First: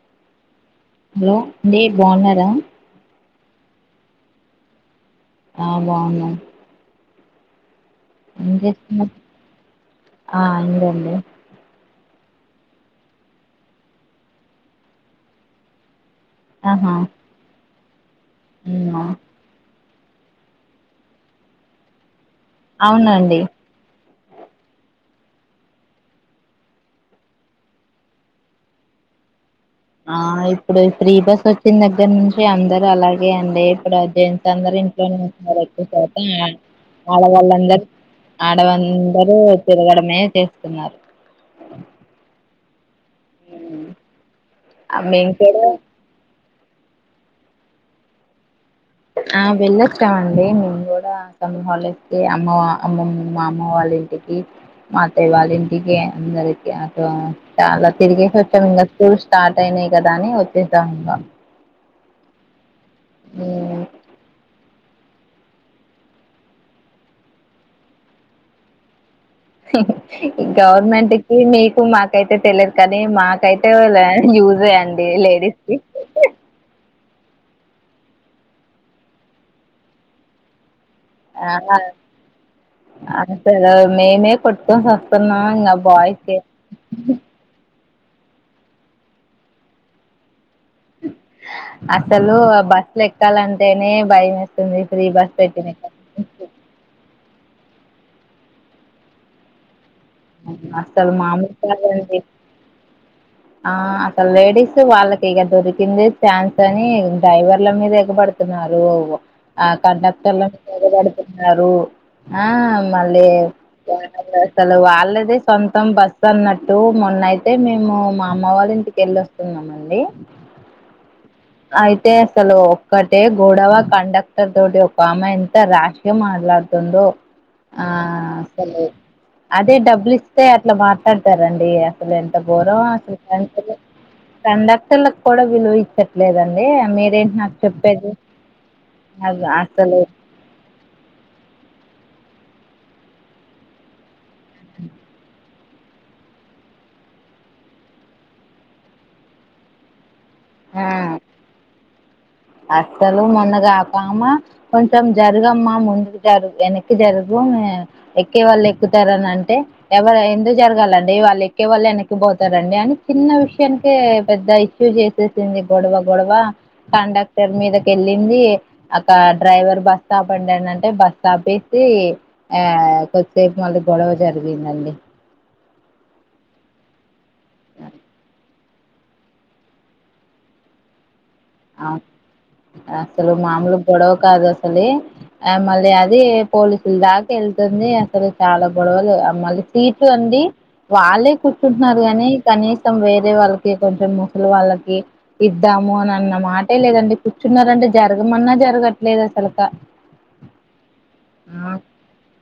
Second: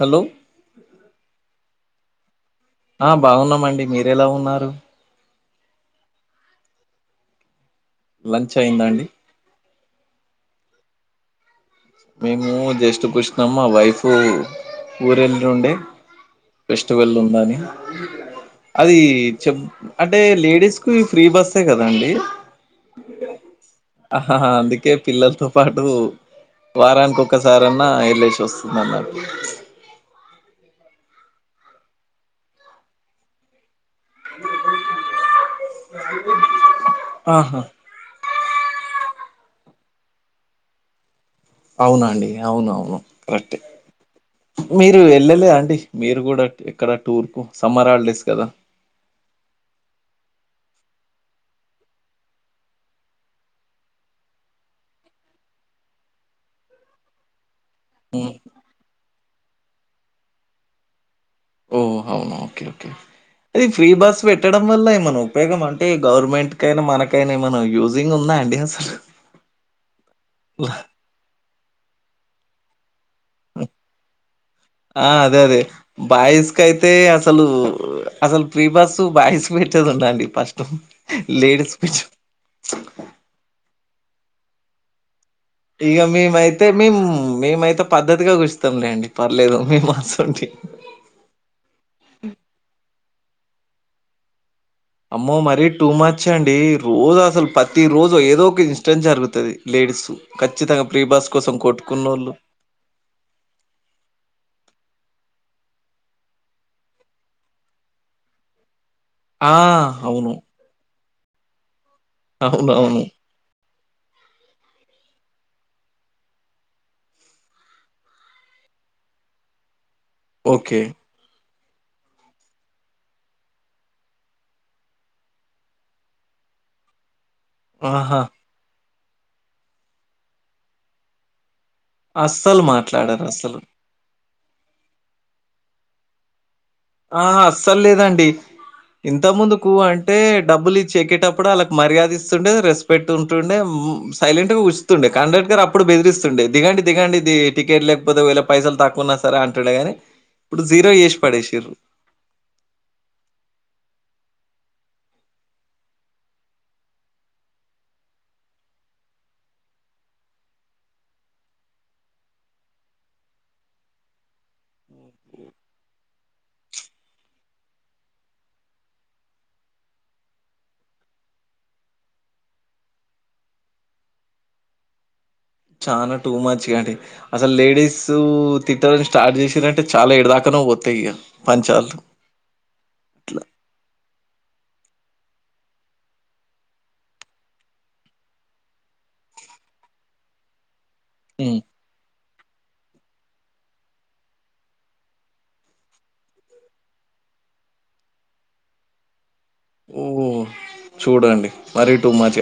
Hello! Hello అండి బాగున్నారా? ఆ బాగున్నామండి మీరెలా ఉన్నారు? ఆ బాగున్నం. లంచ్ అయిందా అండి. ఆ అయిందండి. మేము జస్ట్ కుష్నం మా వైఫ్ ఊరెళ్ళుండే ఆహా ఫెస్టివల్ ఉందని అదీ అవునా చెప్ అంటే లేడీస్కు ఈ ఫ్రీ బస్సే కదండి. అవునండి. అహా హా అందుకే పిల్లల్తో పాటు వారాన్ కొక్కసారన్నా ఎళ్ళేస్ వస్తుందన్నారు. ఆ ఇప్పుడు ఈ ఫ్రీ బస్ వచ్చిన్ దగ్గర్నుంచి అందర్ అలాగే అండి ఇప్పుడా జెంట్స్ అందరు ఇంట్లో ఉన్నార్ ఎక్కు శాతం ఆ వాళ్ళ ఆహా వాళ్ళందరు ఆడవందరూ తిరగడమే చేస్తున్నారు అవునండి అవునవును కరెక్ట్ే ఉమ్. ఆ మీరు మేము వెళ్ళలే కూడా అండి మీరు కూడా ఎక్కడ టూర్ కు సమ్మర్ హల్ డేస్ కదా ఆ వెళ్ళొచ్చమండి మేము కూడా సమ్మర్ హాల్ డేస్ కి అమ్మ అమ్మమ్ మా అమ్మ వాళ్ళ ఇంటికి మా అత్తయ్య వాళ్ళ ఇంటికి అందరికి అటు చాలా ఉమ్ తిరిగేసి వచ్చాము ఇంగ స్కూల్ స్టార్ట్ అయినాయి కదా అని వచ్చేసాం ఇంగ ఓ అవునా ఓకే ఓకే అది ఫ్రీ బస్ పెట్టడం వల్ల ఎమన ఉపయోగం అంటే గవర్నమెంట్ కైనా మనకైనా ఏమ యూజింగ్ ఉందా అండి అసలు గవర్నమెంట్ కి మీకు మాకైతే తెలియదు కని మాకైతే యూజె అండి లేడీస్ కి అయితే అసలు అసలు ప్రీ బస్ బాయిస్ పెట్టేది ఉండండి ఫస్ట్ ఆ స మేమే కొట్టుకుం ఇగ మీమయితే మిం మీమైతే పద్ధతిగా కూర్స్తతాంలేండి పర్లేదు మేము అసోంటి అసలు అ బస్సులు ఎక్కాలంటేనే భయం వేస్ అమ్మో మరీ టూ మార్చ్ అండి రోజు అసలు ప్రతి రోజు ఏదో ఒక ఇన్స్టెట్ జరుగుతది లేడీస్ అసలు మామలు కాదండి ఆ అసలు లేడీస్ వాళ్ళకి ఇగ దొరికిందే ఛాన్స్ అని డ్రైవర్ల మీద ఎగబడుతున్నారు ఆ అవును. కండక్టర్ల మీద ఎగబడుతున్నారు ఆ అవునవును. మళ్ళీ దారుణంగా అసలు వాళ్ ళ్ళదే సొంతం బస్సు అన్నట్టు మొన్నయితే మేము మా అమ్మ వాళ్ళ ఇంటికెళ్ళి వస్తున్నమండి ఓకే అయితే అసలు ఒక్కటే గొడవ కండక్టర్ తోటి ఒక ఆమె ఎంత రాష్గ మట్ ట్లాడు తుందో ఆ ఆహా! అ అసలు అదే డబ్బులిస్తే అట్లా మాట్లాడతారం డి అసలు ఎంత అస్సలు గోరమో అసలు మాట్లాడరు కండక్టర్లకు కూడా విలువ ఇచ్చట్లేదండి ఆ మీరేంటి నాకు అస్సలు చెప్పేది లేదండి ఇంత ముందుకు అసలు అంటే డబ్బులు ఇచ్చి ఎక్కేటప్పుడు వాళ్ళకి మర్యాదిస్ ండే రెస్పెక్ట్ ఉంటుండే మ్ సైలెంట్ గా ఉంచుతుండే కండక్టర్ ఇప్పుడు బెదిరిస్తుండే దిగండి దిగండి ద్ టికెట్ లేకపోతే ఒకవేళ పైసలు తక్కువున్నా సరే అంటాడేగాని ఇప్పుడు జీరో ఆ చేసి పడేసిర్రు అస్సలు మొన్నగా ఒకమా కొంచెం జరుగమ్మా ముందుకు జరుగు వెనక్కి జరుగు ఎక్కే వాళ్ళు ఎక్కుతారని అంటే ఎవరు ఎందుకు జరగాలండి వాళ్ళు ఎక్కేవాళ్ళు వెనక్కిపో ారండి అ చిన్న విషయానికే పెద్ద ఇష్యూ చేసేసింది గొడవ గొడవ కాండక్ టర్ మీదకేళ్ళింది అక డ్రైవర్ బస్ స్టాప్ అండి అ అంటే బస్ ఆపేసి ఆ కొద్దిసేపు మళ్ళీ గొడవ జరిగిందండి చనా టూ మచ్గాండి అసలు లేడీస్ తిట్టడం స్టార్ట్ చేసిరంటే చాలా ఎడిదాకనో పోతయి ఇగ ఆ పంచాలు. అసలు మామూలు గొడవ కాదు అసలే ఆ మళ్ళీ అది పోలీసుల దాకా వెళ్తుంది అసలు చాలా గొడవలు మళ్ళీ సీట్ అ డి వాళ్ళే హ్మ్. కూర్చుంటున్నారు గానీ కనీసం వేరే వాళ్ళకి కొంచెం ముసలీ వాళ్ళకి ఇద్దాము అని అన్నామా మాటే లేదండి కూర్చున్నారు అంటే జరగమన్నా జరగట్లేదం ఊ చూడండి మరీ టుమాచ్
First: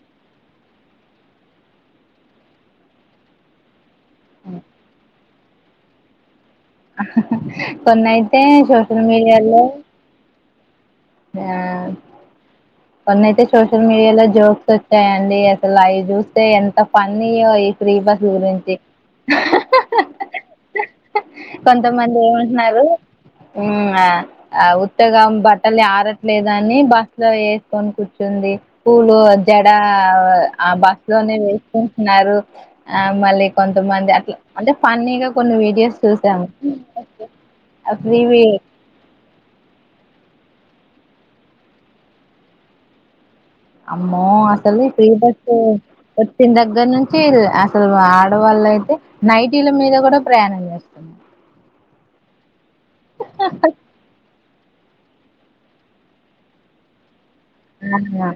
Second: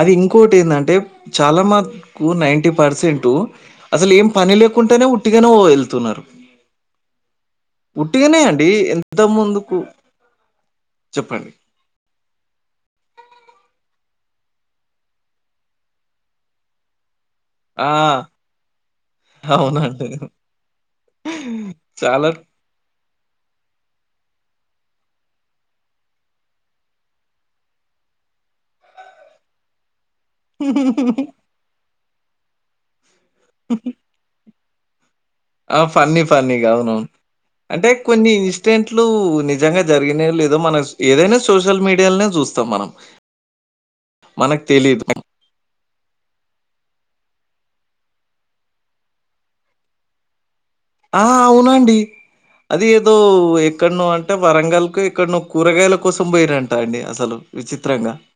అది ఇంకోటి ఏంటంటే చాలా మకు నైంటీ పర్సెంట్ అసలు ఏం పని లేకుంటేనే ఉట్టిగనే వెళ్తున్నారు కొన్ని అయితే సోషల్ ఎంత మీడియాలో ముందుకు ఆ చెప్పండి. కొన్ని అయితే సోషల్ మీడియాలో జోక్స్ వచ్చాయండి అసలు అవి చూస్తే ఎంత ఫన్ అన్న ఈ ఆ! ఫ్రీ బస్ లగురించి అవునండి. కొంతమంది చాలా ఏమంటున్నారు ఊ ఆ ఉత్తగా బట్టలు ఆరట్లేదు అని బస్సులో ఏస్ కని కూర్చుంది పూలు జడ ఆ బస్ లోనే వేసుకొని న్నారు ఆ మళ్ళీ కొంతమంది అట్ల అంటే ఫన్నీగా కొన్ని ఆ వీడియోస్ ఫన్నీ చూసాము ఫన్నీగా అవునవును అంటే ఆ కొన్ని ఫ్రీవి ఇన్స్డెంట్లు నిజంగా జరిగిన లేదో మన ఏదైనా సోషల్ మీడియాలోనే చూస్తాం మనం అమ్మో మనకు అసలు తెలీదు. ప్రీ బస్ వచ్చిన దగ్గర చేదు అసలు ఆడవాళ్ళ అయితే నైటీల మీద కూడా ప్రయాణం చేస్ ఆ అవునండి అది ఏదో ఎక్కడనో అ అంటే వరంగల్కి ఎక్కడనో కూరగాయల కోసం పోయిరంట అండి అసలు విచిత్రంగా. ఆ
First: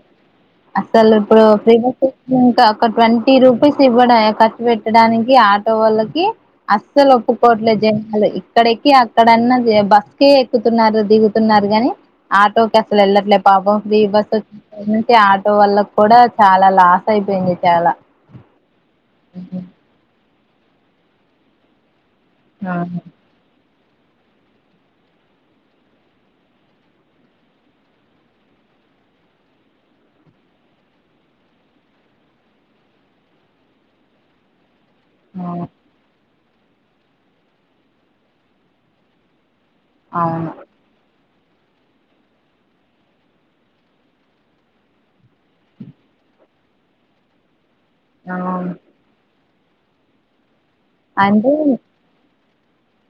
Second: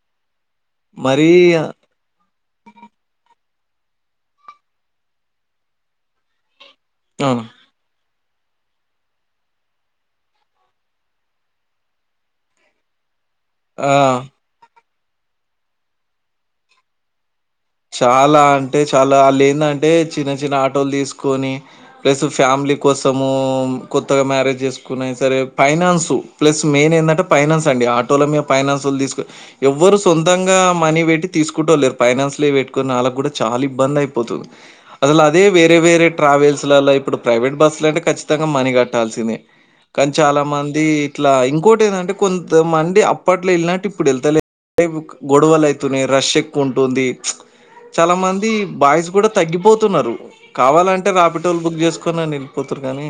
అసలు మరీ ఇప్పుడు ఫ్రీ బస్ వచ్చినంకా ఒక ట్వంటీ రూపీస్ ఇవ్వడం ఖర్చు పెట్టడానికి ఆటో వాళ్ళకి అస్సలు ఆ! ఒప్పుకోవట్లేదు జనా ఇక్కడెక్కి అక్కడన్న బస్కే ఎక్కుతున్నారు దిగుతున్నారు గాని ఆటోకి అసలు వెళ్లట్లేదు పాప్ ఆ! ఫ్రీ బస్సు వచ్చిన నుంచి ఆటో వాళ్ళకు కూడా చాలా లాస్ అయిపోయింది చాలా అంటే చాలా వాళ్ళు ఉహు ఏందంటే చిన్న చిన్న ఆటోలు తీసుకొని ప్లస్ ఫ్యామిలీ కోసము కొత్తగా మ్యారేజ్ చేసుకున్నా సరే ఫైనాన్స్ ప్లస్ మెయిన్ ఏందంటే ఫైనాన్స్ అండి ఆటోలో మీద ఫైనాన్స్ ఎవరు సొంతంగా మనీ పెట్టి తీసుకుంటోళ్లు లేరు ఫైనాన్స్ పెట్టుకుని వాళ్ళ కూడా చాలా ఇబ్బంది అయిపోతుంది అసలు అదే వేరే వేరే ట్రావెల్స్లలా ఇప్పుడు ప్రైవేట్ బస్సులు అంటే ఖచ్చితంగా మనీ కట్టాల్సిందే కానీ ఆ చాలా మంది ఇట్లా ఇంకోటి ఏందంటే కొంతమంది అప్పట్లో వెళ్ళినట్టు ఇప్పుడు వెళ్తలే గొడవలు అయితున్నాయి రష్ ఎక్కువ ఉంటుంది చాలా మంది అవును బాయ్స్ కూడా తగ్గిపోతున్నారు కావాలంటే ఆ రాపిటోళ్ళు అంటే బుక్ చేసుకున్నా పోతురు కానీ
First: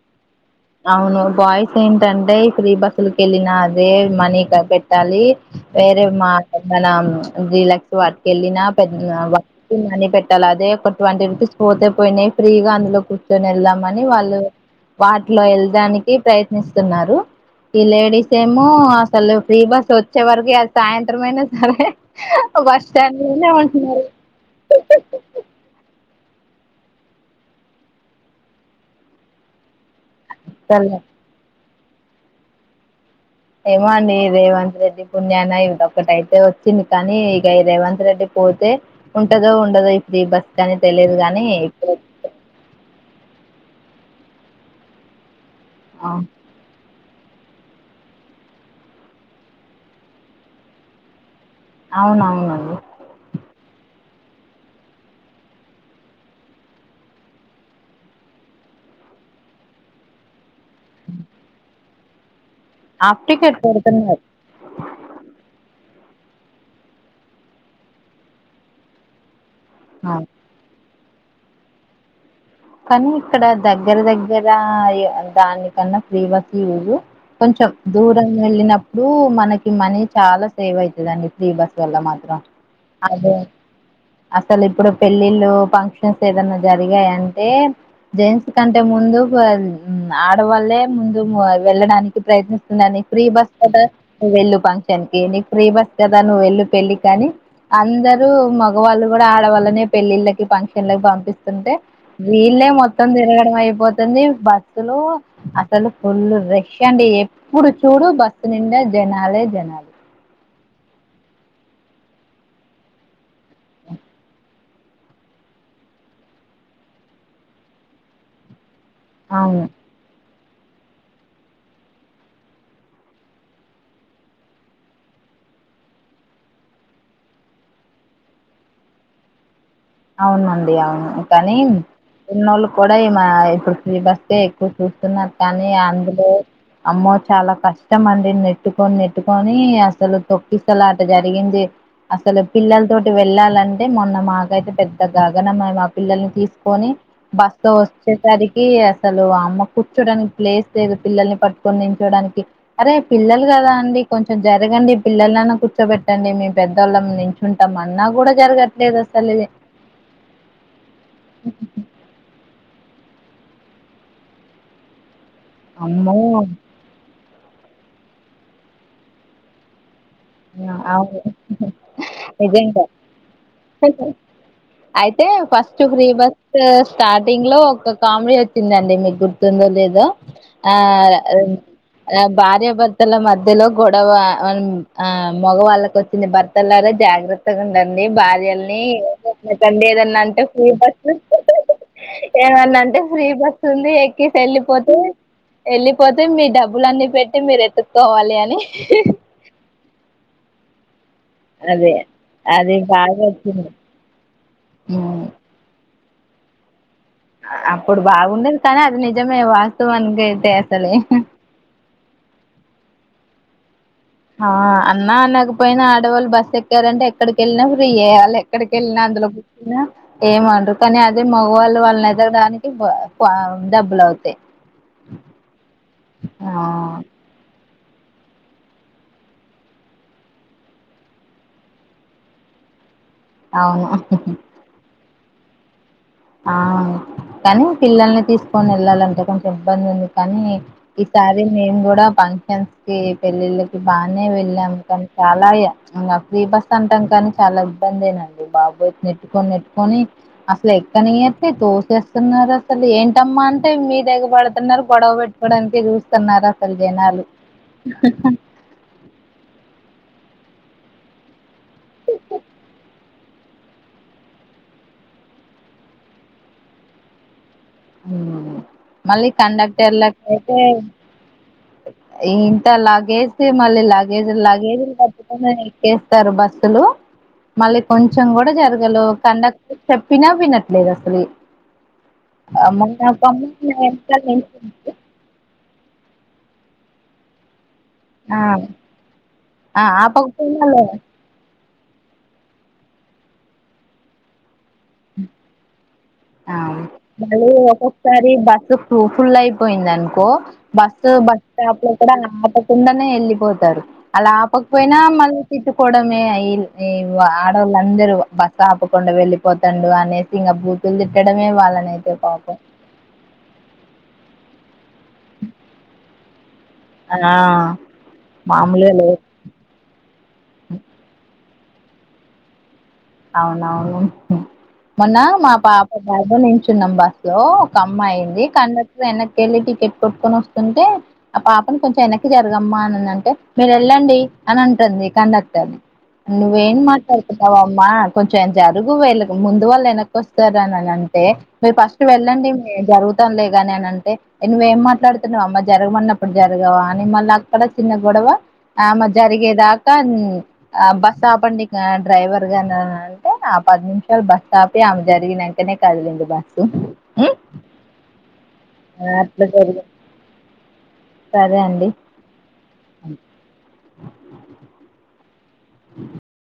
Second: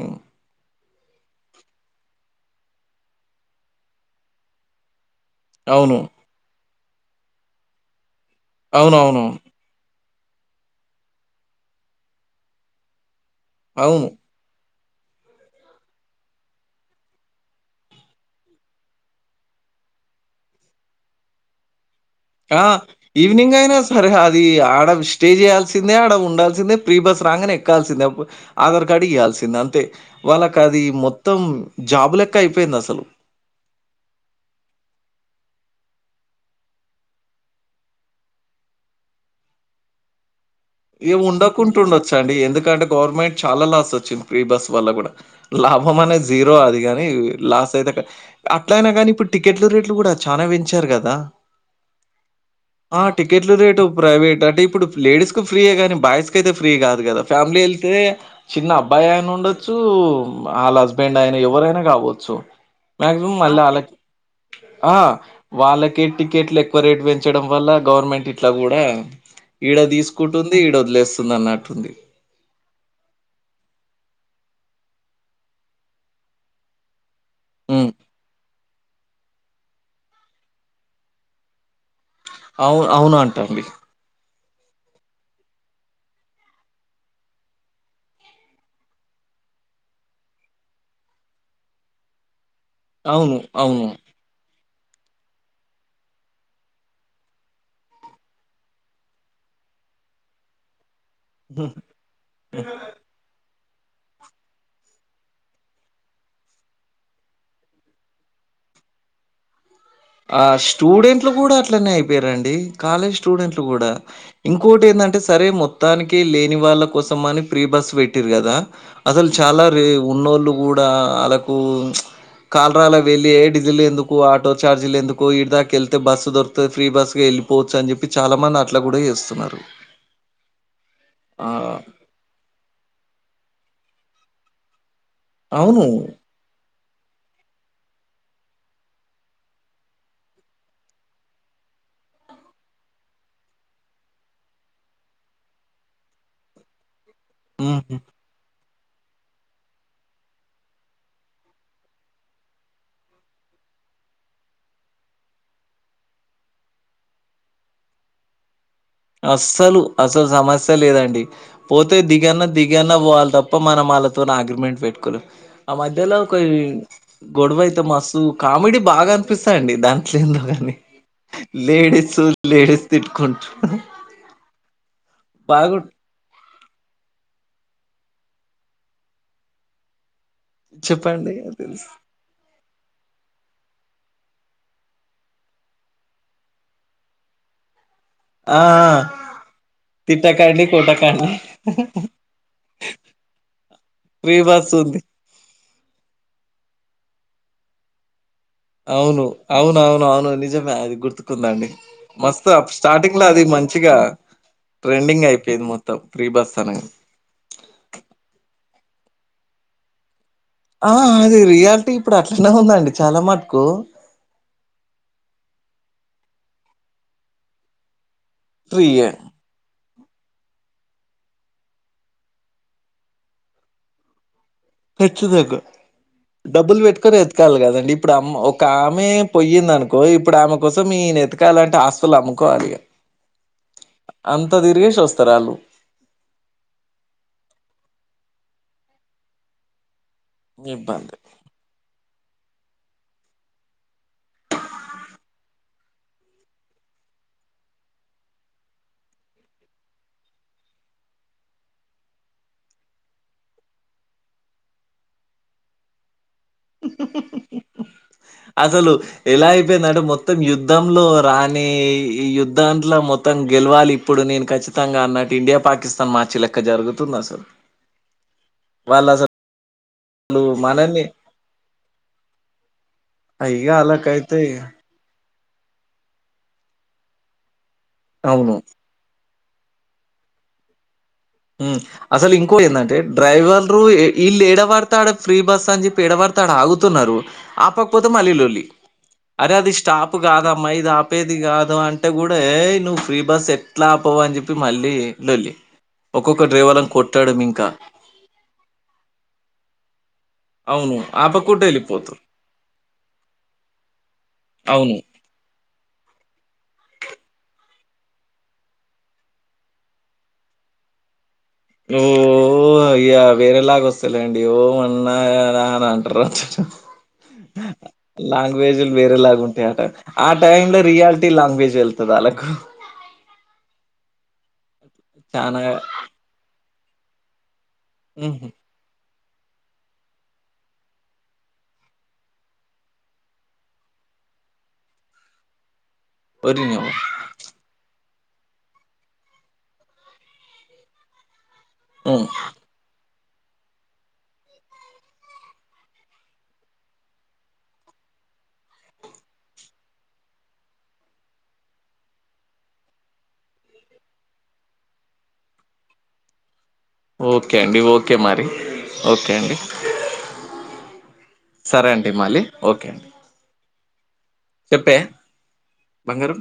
అవును బాయ్స్ ఏంటంటే ఫ్రీ బస్సులకి వెళ్ళినా అదే మనీ పెట్టాలి అవును వేరే మా మన డీలక్స్ వాటికి అవును అవును వెళ్ళిన మనీ పే అదే ఒక ట్వంటీ రూపీస్ పోతే పోయినాయి ఫ్రీగా అందులో కూర్చొని వెళ్దామని అవును వాళ్ళు వా లో వెళ్డానికి ప్రయత్నిస్తున్నారు ఈ లేడీస్ ఏమో అసలు ఫ్రీ బస్ వచ్చే వరకి అది సాయంత్రం అయినా సరే ఆ బస్ స్టాండ్ లోనే ఈవినింగ్ అయినా ఉంటున్నారు సరే అది ఆడవి స్టే చేయాల్సిందే ఆడ ఉండాల్సి సిందే ప్రీ బస్ రాంగానే ఎక్కాల్సిందే ఆధార్ కార్డు ఇయ్యాల్సిందే అంతే వాళ్ళకి అది అసలు మొత్తం జాబు లెక్క అయిపోయింది అసలు ఏమో అండి రేవంత్ రెడ్డి పుణ్యాన ఇది ఒకటి అయితే వచ్చింది కానీ ఇగా ఈ రేవంత్ రెడ్డి పోతే ఉంటదో ఉండదో ఈ ఫ్రీబస్ ఇగా ఉండకుండా ఉండొచ్చా అండి ఎందుకంటే గవర్నమెంట్ చాలా లాస్ వచ్చింది ఫ్రీ బస్ వల్ల కూడా లాభం అనేది జీరో అదిగాన్ లాస్ అయితే అట్ల అయినా కానీ ఇప్పుడు టికెట్లు రేట్లు కూడా చానా పెంచారు కదా అవునవునండి ఆ టికెట్లు రేటు ప్రైవేట్ అంటే ఇప్పుడు లేడీస్ ఫ్రీ యే గాని బాయ్స్ కి అయితే ఫ్రీ కాదు కదా ఫ్యామిలీ వెళ్తే చిన్న అబ్బాయి అయినా ఉండొచ్చు వాళ్ళ హస్బెండ్ అయినా ఎవరైనా కావచ్చు హాఫ్ మాక్సిమం మళ్ళ టికెట్ వాళ్లకి పెడుతున్నారు ఆ వాళ్లక్ టికెట్లు ఎక్కువ రేట్ పెంచడం వల్ల గవర్నమెంట్ ఇట్లా కూడా ఆ! కుంటుంది ఈడ వదిలేస్తుందన్నట్టుంది కానీ ఇక్కడ దగ్గర దగ్గర దానికన్నా ఫ్రీ బస్సు యూజు కొంచెం హ్మ్. దూరం వెళ్ళినప్పుడు మనకి మనీ చాలా సేవ్ అవుతదండి ఫ్రీ బస్ వల్ల మాత్ర అవును అవును అంటండి అసలు ఇప్పుడు పెళ్ళిళ్ళు ఫంక్షన్స్ ఏదన్నా జరిగాయంటే జెంట్స్ కంటే ముందు ఆడవాల్లే ముందు వెళ్ళడానికి ప్రయత్నిస్ స్తుందండి ఫ్రీ అవును. బస్సు కదా అవును. నువ్ వెళ్ళు ఫంక్ష నికి నీకు ఫ్రీ బస్ కదా నువ్వు వెళ్ళు పెళ్లికానీ అందరూ మగవాళ్ళు కూడా ఆడవాళ్ళనే పెళ్ళిళ్ళకి ఫంక్షన్ లకి పంపిస్తుంటే వీళ్లే మొత్తం తిరగ అయిపోతుంది బస్సు లో అసలు ఫుల్ రష్ అండి ఎప్పుడు చూడు బస్సు నిండా జనాలే జనాలు ఆ స్టూడెంట్లు కూడా అట్లనే అయిపోయిరండి కాలేజ్ స్టూడెంట్లు కూడా ఇంకోటి ఏందంటే సరే మొత్తానికి లేని వాళ్ళ కోసం అని ఫ్రీ బస్ పెట్టిరు కదా అసలు అవును చాలా రే ఉన్నోళ్ళు కూడా వాళ్ళకు కాల్రాల వెళ్ళి ఎ డిజిల్ ఎందుకు ఆటో ఛార్జీలు ఎందుకు ఈడిదాకా వెళ్తే బస్సు దొరికితే ఫ్రీ బస్ కేళ్ళిపోవచ్చు అని చెప్పి చాలా మంది అట్లా కూడా చేస్తున్నారు అవునండి అవును కానీ ఉన్నోళ్లు కూడా ఈమా ఇప్పుడు ఫ్రీ బస్సు ఎక్కి తున్నారు కని అవును. అందులో అమ్మో చాలా కష్టం అండి నెట్టుకొని నెట్టుకొని అసలు తొక్కిసలాట జరిగింది అస లు పిల్లల తోటి వెళ్ళాలంటే మొన్న మాకైతే పెద్ద గగనమే మా పిల్లల్ని తీసుకొని బస్సు హ్మ్. వచ్చేసరి కి అసలు వామ్మో కూర్చోడానికి ప్లేస్ లేదు పిల్లల్ని పట్టుకొని నించోడానికి అరే పిల్లలుగా కదా అండి కొంచెం జరగండి పిల్లలనన్న కూర్చోబెట్టండి మేము పెద్దవాళ్ళం నించుంటాం అన్నా కూడా జరగ ట్లే లేదసలు అసలు అసలు సమస్య ఏ లేదండి పోతే దిగన్న దిగన్ న్న పోవాలి వాళ్ళ తప్ప మనం వాళ్ళతోని అగ్రిమెంట్ పెట్టుకోలేం ఆ మధ్యల అమ్మో ఒక గొడవైతే మస్తు కామెడీ బాగా అనిపిస్తాదండి దం ట్లేందో ఆ కాని అవును లేడీస్ నిజంగా లేడీస్ తిట్టుకుంటు అయితే ఫస్ట్ ఫ్రీ బస్ స్ స్టార్టింగ్ లో ఒక కామెడీ వచ్చిందండి మీకు గుర్తుందో లేదో ఆ చెప్పండి తెలుసు భార్యభర్తల మధ్యలో గొడవ అన్ ఆ మగవాళ్ళకు వచ్చింది భర్తళ్ళరా జాగ్రత్తగా ఉం ండి ఆ భార్యల్ని ఏమన కండి ఏదన్నా అంటే తిట్టకండి, ఫ్రీ బస్ కొట్టకండి ఏమన్నంటే ఫ్రీ బస్ ఉంది ఎక్కేసి ఫ్రీ బస్ వెళ్లిపోతే ఉంది. వెళ్ళిపోతే మీ డబ్బులన్నిీ పెట్టి మీరు ఎతుక్కోవాలి అని అవును అవునవును అవును నిజమే అది గుర్తు ందండి అదే మస్తు అప్ అది స్టార్టింగ్ బాగా లో అది వచ్చింది మంచిగా హ్మ్. ట్రెండింగ్ అయిపోయింది మొత్తం ప్రీ బస్ అని అప్పుడు బాగుండేది కానీ అది నిజమే వాస్తవానికి ఆ అసలే అది రియాలిటీ ఇప్పుడు అట్లనే ఉందండి చాలా మట్టుకు ఆ అన్నా అనకపోయినా ఆడవాళ్ళు బస్సు ఎక్కారంటే ఎక్కడికి వెళ్ళినా ఫ్రీ య్యాలి ఎక్కడికి ట్రీ వెళ్ళినా అందులో కూర్చున్నా ఏమంటారు కానీ అదే మగవాళ్ళు వాళ్ళని అయితే ఎదరడానికి డబ్బులు అవుతయ్ హచత డబ్బుల్ ఆ పెట్టుకొని వేతకాలగదండి ఇప్పుడు అమ్మ ఒక ఆమె పొయ్యింది అనుకో ఇప్పుడు ఆమె కోసం ఈన వెెతకాలంటఆస్తులు అమ్ముకోవాలి అవును తరాలు ఆ కానీ పిల్లల్ని తీసుకొని వెళ్లాలంటే కొంచం ఇబ్బంది ఉంది కానీ ఇబ్బంది ఈసారి మేము కూడా ప క పెళ్ళిళ్ళకి బానే వెళ్ళాము కానీ చాలా ఇంగ ఫ్రీ బస్ అంటాం కాని చాలా ఇబ్బందెనండి బాబోయి నెట్టుకొని నెట్టుకొని అసలు ఎ కానీ ఎ తోసేస్తున్నారు అసలు ఏంటమ్మా అంటే మీ దగర పడుతున్నారు గొడవ పెట్టుకోడానికి చూ స్థన్నారు అసలు జనాలు అపోయిందంటే మొత్తం యుద్ధంలో రాని ఈ యుద్ధాంలో మొత్తం గెలవాలి ఇప్పుడు నేను ఖచ్చిత ఖచ్చితంగా అన్నట్టు ఇండియా పాకిస్తాన్ మార్చి లెక్క జరుగుతుంది అసలు వాళ్ళు మళ్ళీ కండక్టర్లకు అసలు అయితే మనల్ని ఇంత లగేజ్ ఇగ మళ్ళ లగేజ్ అలాకైతే లగేజ్ ఎక్కేస్తారు బస్సులు మళ్ళీ కొంచెం కూడా అవును జరగలు కండక్ చెప్పిన వినట్లేదు అసల్ అసలు ఇంకో ఏందంటే ఒక అమ్మాయి డ్రైవర్ నా వెనకాల వీళ్ళు నిల్చుంది ఏడవడతే ఆడ ఫ్రీ బస్ అని చెప్పి ఎడవారితే ఆడ ఆగుతున్నారు ఆపకపోతే మళ్లీలోళ్ళి ఆ అరే అది స్టాప్ కాద ఆపకపోయినా అమ్మాయిది ఆపేది కాదు అంటే కూడా ఏ నువ్వు ఫ్రీ బస్ ఎట్లా ఆపవ అని చెప్పి మళ్ళీ లొల్లి ఒక్కొక్క ఆ డ్రైవర్‌లను కొట్టడం మళ్ళీ ఇంకా. ఒక్కొక్కసారి బస్సు పు ఫుల్ అయిపోయింది అనుకో అవును. బస్సు బస్ ఆపకుంట స్టాప్ లో కూడా ఎళ్ళిపోతురు. ఆపకుండానే వెళ్ళిపోతారు అలా అవును. ఆపకపోయినా మళ్ కూడా మే అయిన్ ఆడోళ్ళందరు బస్ ఆపకుండా వెళ్ళిపోతాండు అనేసి ఇంకా బూ ఓ ఇయ వేరలాగ వస్తలె అండి [unintelligible] మన్నాంటరు ఆ లాంగ్వేజ్లు మామూలుగా లేదు వేరేలాగా ఉంటాయి అట ఆ టైమ్ లో రియాలిటీ లాంగ్వేజ్ ఎల్తద ఆలకు అవునవును మొన్న మా చానా పాప బాబు నించున్నాం బస్ లో ఒక అమ్మాయి ఉంది ఉహు కండక్టర్ వెన వెళ్ళి టికెట్ కొట్టుకొని వస్తుంటే ఆ పాపను కొంచెం వెనక్కి జరగమ్మా అని అంటే మీరు వెళ్ళండి అని అంటుంది కండక్టర్ ని నువ్వేం ఒరిజినల్ మాట్లాడుతున్నావా ఆ కొంచెం జరుగు వీళ్ళ ముందు వాళ్ళు వెనక్కి వస్తారనిని అంటే మీరు ఫస్ట్ ఉమ్ వెళ్ళండి జరుగు లేగాని అని అంటే నువ్వ్ ఏం మాట్లాడుతున్నావ అమ్మ జరగమన్నప్పుడు జరగవా అని మళ్ళ అక్కడ చిన్న గొడ ఆమె జరిగేదాకా ఆ బస్ ఆపండి డ్రైవర్ అంటే ఆ పది నిమిషాలు బస్ ఆపి ఆమె జరిగిన వెంటనే కదిలింది బస్ ఓకే అండి ఓకే మరి ఓకే అట్లా అండి జరిగింది సరే అండి మళ్ళీ ఓకే అండి చెప్పే బంగారం